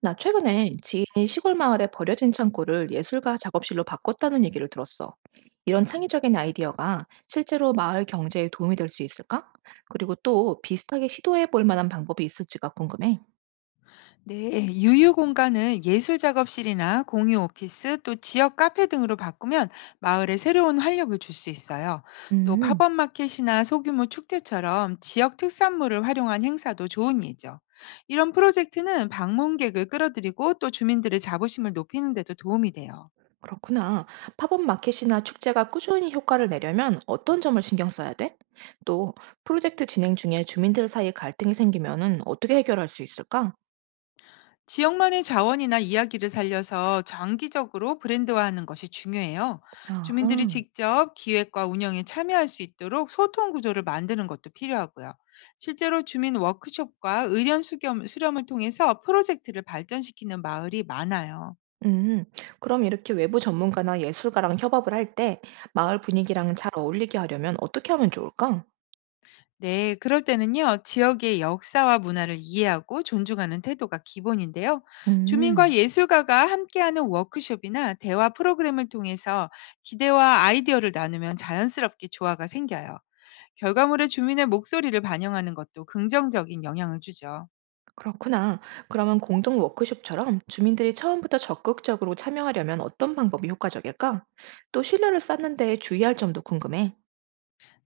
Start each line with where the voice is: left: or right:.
right: 나 최근에 지인이 시골 마을에 버려진 창고를 예술가 작업실로 바꿨다는 얘기를 들었어. 이런 창의적인 아이디어가 실제로 마을 경제에 도움이 될 수 있을까? 그리고 또 비슷하게 시도해 볼 만한 방법이 있을지가 궁금해.
left: 네, 유휴 공간을 예술 작업실이나 공유 오피스 또 지역 카페 등으로 바꾸면 마을에 새로운 활력을 줄 수 있어요. 또
right: 음,
left: 팝업 마켓이나 소규모 축제처럼 지역 특산물을 활용한 행사도 좋은 예죠. 이런 프로젝트는 방문객을 끌어들이고 또 주민들의 자부심을 높이는 데도 도움이 돼요.
right: 그렇구나. 팝업 마켓이나 축제가 꾸준히 효과를 내려면 어떤 점을 신경 써야 돼? 또 프로젝트 진행 중에 주민들 사이 갈등이 생기면은 어떻게 해결할 수 있을까?
left: 지역만의 자원이나 이야기를 살려서 장기적으로 브랜드화하는 것이 중요해요. 주민들이
right: 아하.
left: 직접 기획과 운영에 참여할 수 있도록 소통 구조를 만드는 것도 필요하고요. 실제로 주민 워크숍과 의견 수렴을 통해서 프로젝트를 발전시키는 마을이 많아요.
right: 음, 그럼 이렇게 외부 전문가나 예술가랑 협업을 할 때 마을 분위기랑 잘 어울리게 하려면 어떻게 하면 좋을까?
left: 네, 그럴 때는요, 지역의 역사와 문화를 이해하고 존중하는 태도가 기본인데요. 주민과
right: 음,
left: 예술가가 함께하는 워크숍이나 대화 프로그램을 통해서 기대와 아이디어를 나누면 자연스럽게 조화가 생겨요. 결과물에 주민의 목소리를 반영하는 것도 긍정적인 영향을 주죠.
right: 그렇구나. 그러면 공동 워크숍처럼 주민들이 처음부터 적극적으로 참여하려면 어떤 방법이 효과적일까? 또 신뢰를 쌓는 데 주의할 점도 궁금해.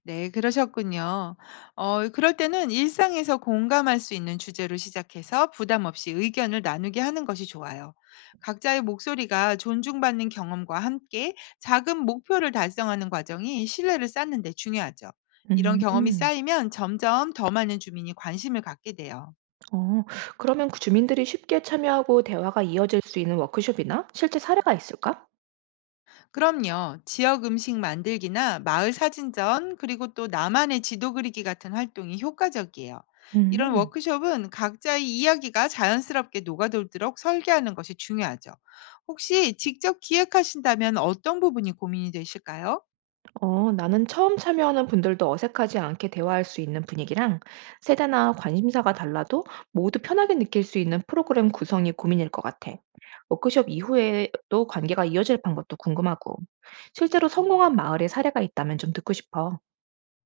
left: 네, 그러셨군요. 그럴 때는 일상에서 공감할 수 있는 주제로 시작해서 부담 없이 의견을 나누게 하는 것이 좋아요. 각자의 목소리가 존중받는 경험과 함께 작은 목표를 달성하는 과정이 신뢰를 쌓는 데 중요하죠. 이런 경험이
right: 음.
left: 쌓이면 점점 더 많은 주민이 관심을 갖게 돼요.
right: 어, 그러면 그 주민들이 쉽게 참여하고 대화가 이어질 수 있는 워크숍이나 실제 사례가 있을까?
left: 그럼요. 지역 음식 만들기나 마을 사진전, 그리고 또 나만의 지도 그리기 같은 활동이 효과적이에요. 이런
right: 음.
left: 워크숍은 각자의 이야기가 자연스럽게 녹아돌도록 설계하는 것이 중요하죠. 혹시 직접 기획하신다면 어떤 부분이 고민이 되실까요?
right: 어, 나는 처음 참여하는 분들도 어색하지 않게 대화할 수 있는 분위기랑 세대나 관심사가 달라도 모두 편하게 느낄 수 있는 프로그램 구성이 고민일 것 같아. 워크숍 이후에도 관계가 이어질 방법도 궁금하고, 실제로 성공한 마을의 사례가 있다면 좀 듣고 싶어.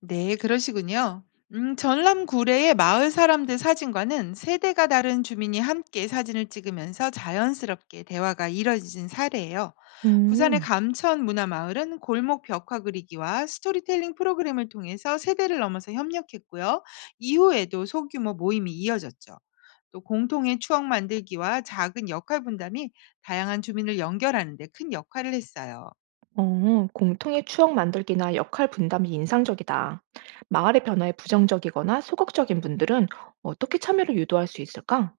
left: 네, 그러시군요. 전남 구례의 마을 사람들 사진과는 세대가 다른 주민이 함께 사진을 찍으면서 자연스럽게 대화가 이뤄진 사례예요. 부산의
right: 음,
left: 감천 문화마을은 골목 벽화 그리기와 스토리텔링 프로그램을 통해서 세대를 넘어서 협력했고요. 이후에도 소규모 모임이 이어졌죠. 또 공통의 추억 만들기와 작은 역할 분담이 다양한 주민을 연결하는 데 큰 역할을 했어요.
right: 어, 공통의 추억 만들기나 역할 분담이 인상적이다. 마을의 변화에 부정적이거나 소극적인 분들은 어떻게 참여를 유도할 수 있을까?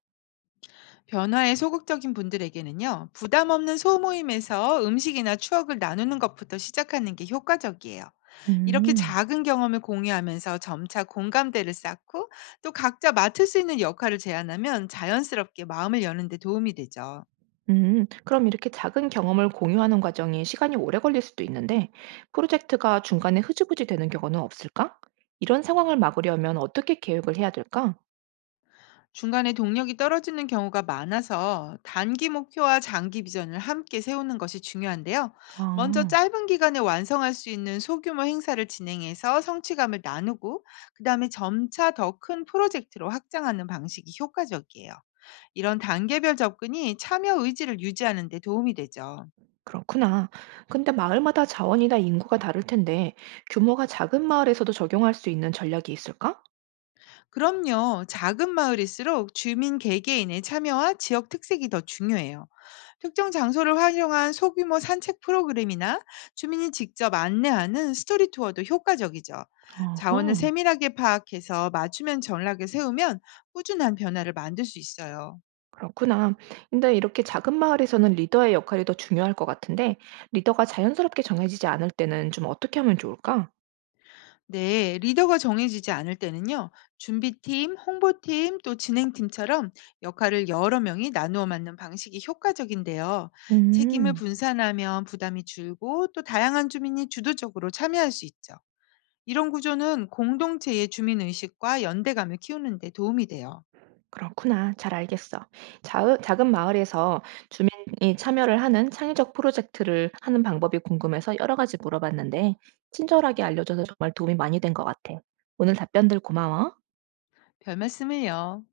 left: 변화에 소극적인 분들에게는요, 부담 없는 소모임에서 음식이나 추억을 나누는 것부터 시작하는 게 효과적이에요. 이렇게
right: 음.
left: 작은 경험을 공유하면서 점차 공감대를 쌓고 또 각자 맡을 수 있는 역할을 제안하면 자연스럽게 마음을 여는 데 도움이 되죠.
right: 그럼 이렇게 작은 경험을 공유하는 과정이 시간이 오래 걸릴 수도 있는데, 프로젝트가 중간에 흐지부지 되는 경우는 없을까? 이런 상황을 막으려면 어떻게 계획을 해야 될까?
left: 중간에 동력이 떨어지는 경우가 많아서 단기 목표와 장기 비전을 함께 세우는 것이 중요한데요. 먼저
right: 아,
left: 짧은 기간에 완성할 수 있는 소규모 행사를 진행해서 성취감을 나누고, 그 다음에 점차 더 큰 프로젝트로 확장하는 방식이 효과적이에요. 이런 단계별 접근이 참여 의지를 유지하는 데 도움이 되죠.
right: 그렇구나. 근데 마을마다 자원이나 인구가 다를 텐데, 규모가 작은 마을에서도 적용할 수 있는 전략이 있을까?
left: 그럼요. 작은 마을일수록 주민 개개인의 참여와 지역 특색이 더 중요해요. 특정 장소를 활용한 소규모 산책 프로그램이나 주민이 직접 안내하는 스토리 투어도 효과적이죠.
right: 어허,
left: 자원을 세밀하게 파악해서 맞춤형 전략을 세우면 꾸준한 변화를 만들 수 있어요.
right: 그렇구나. 근데 이렇게 작은 마을에서는 리더의 역할이 더 중요할 것 같은데, 리더가 자연스럽게 정해지지 않을 때는 좀 어떻게 하면 좋을까?
left: 네, 리더가 정해지지 않을 때는요, 준비팀, 홍보팀, 또 진행팀처럼 역할을 여러 명이 나누어 맡는 방식이 효과적인데요. 책임을
right: 음.
left: 분산하면 부담이 줄고 또 다양한 주민이 주도적으로 참여할 수 있죠. 이런 구조는 공동체의 주민 의식과 연대감을 키우는 데 도움이 돼요.
right: 그렇구나. 잘 알겠어. 자 작은 마을에서 주민이 참여를 하는 창의적 프로젝트를 하는 방법이 궁금해서 여러 가지 물어봤는데, 친절하게 알려줘서 정말 도움이 많이 된 것 같아. 오늘 답변들 고마워.
left: 별 말씀을요.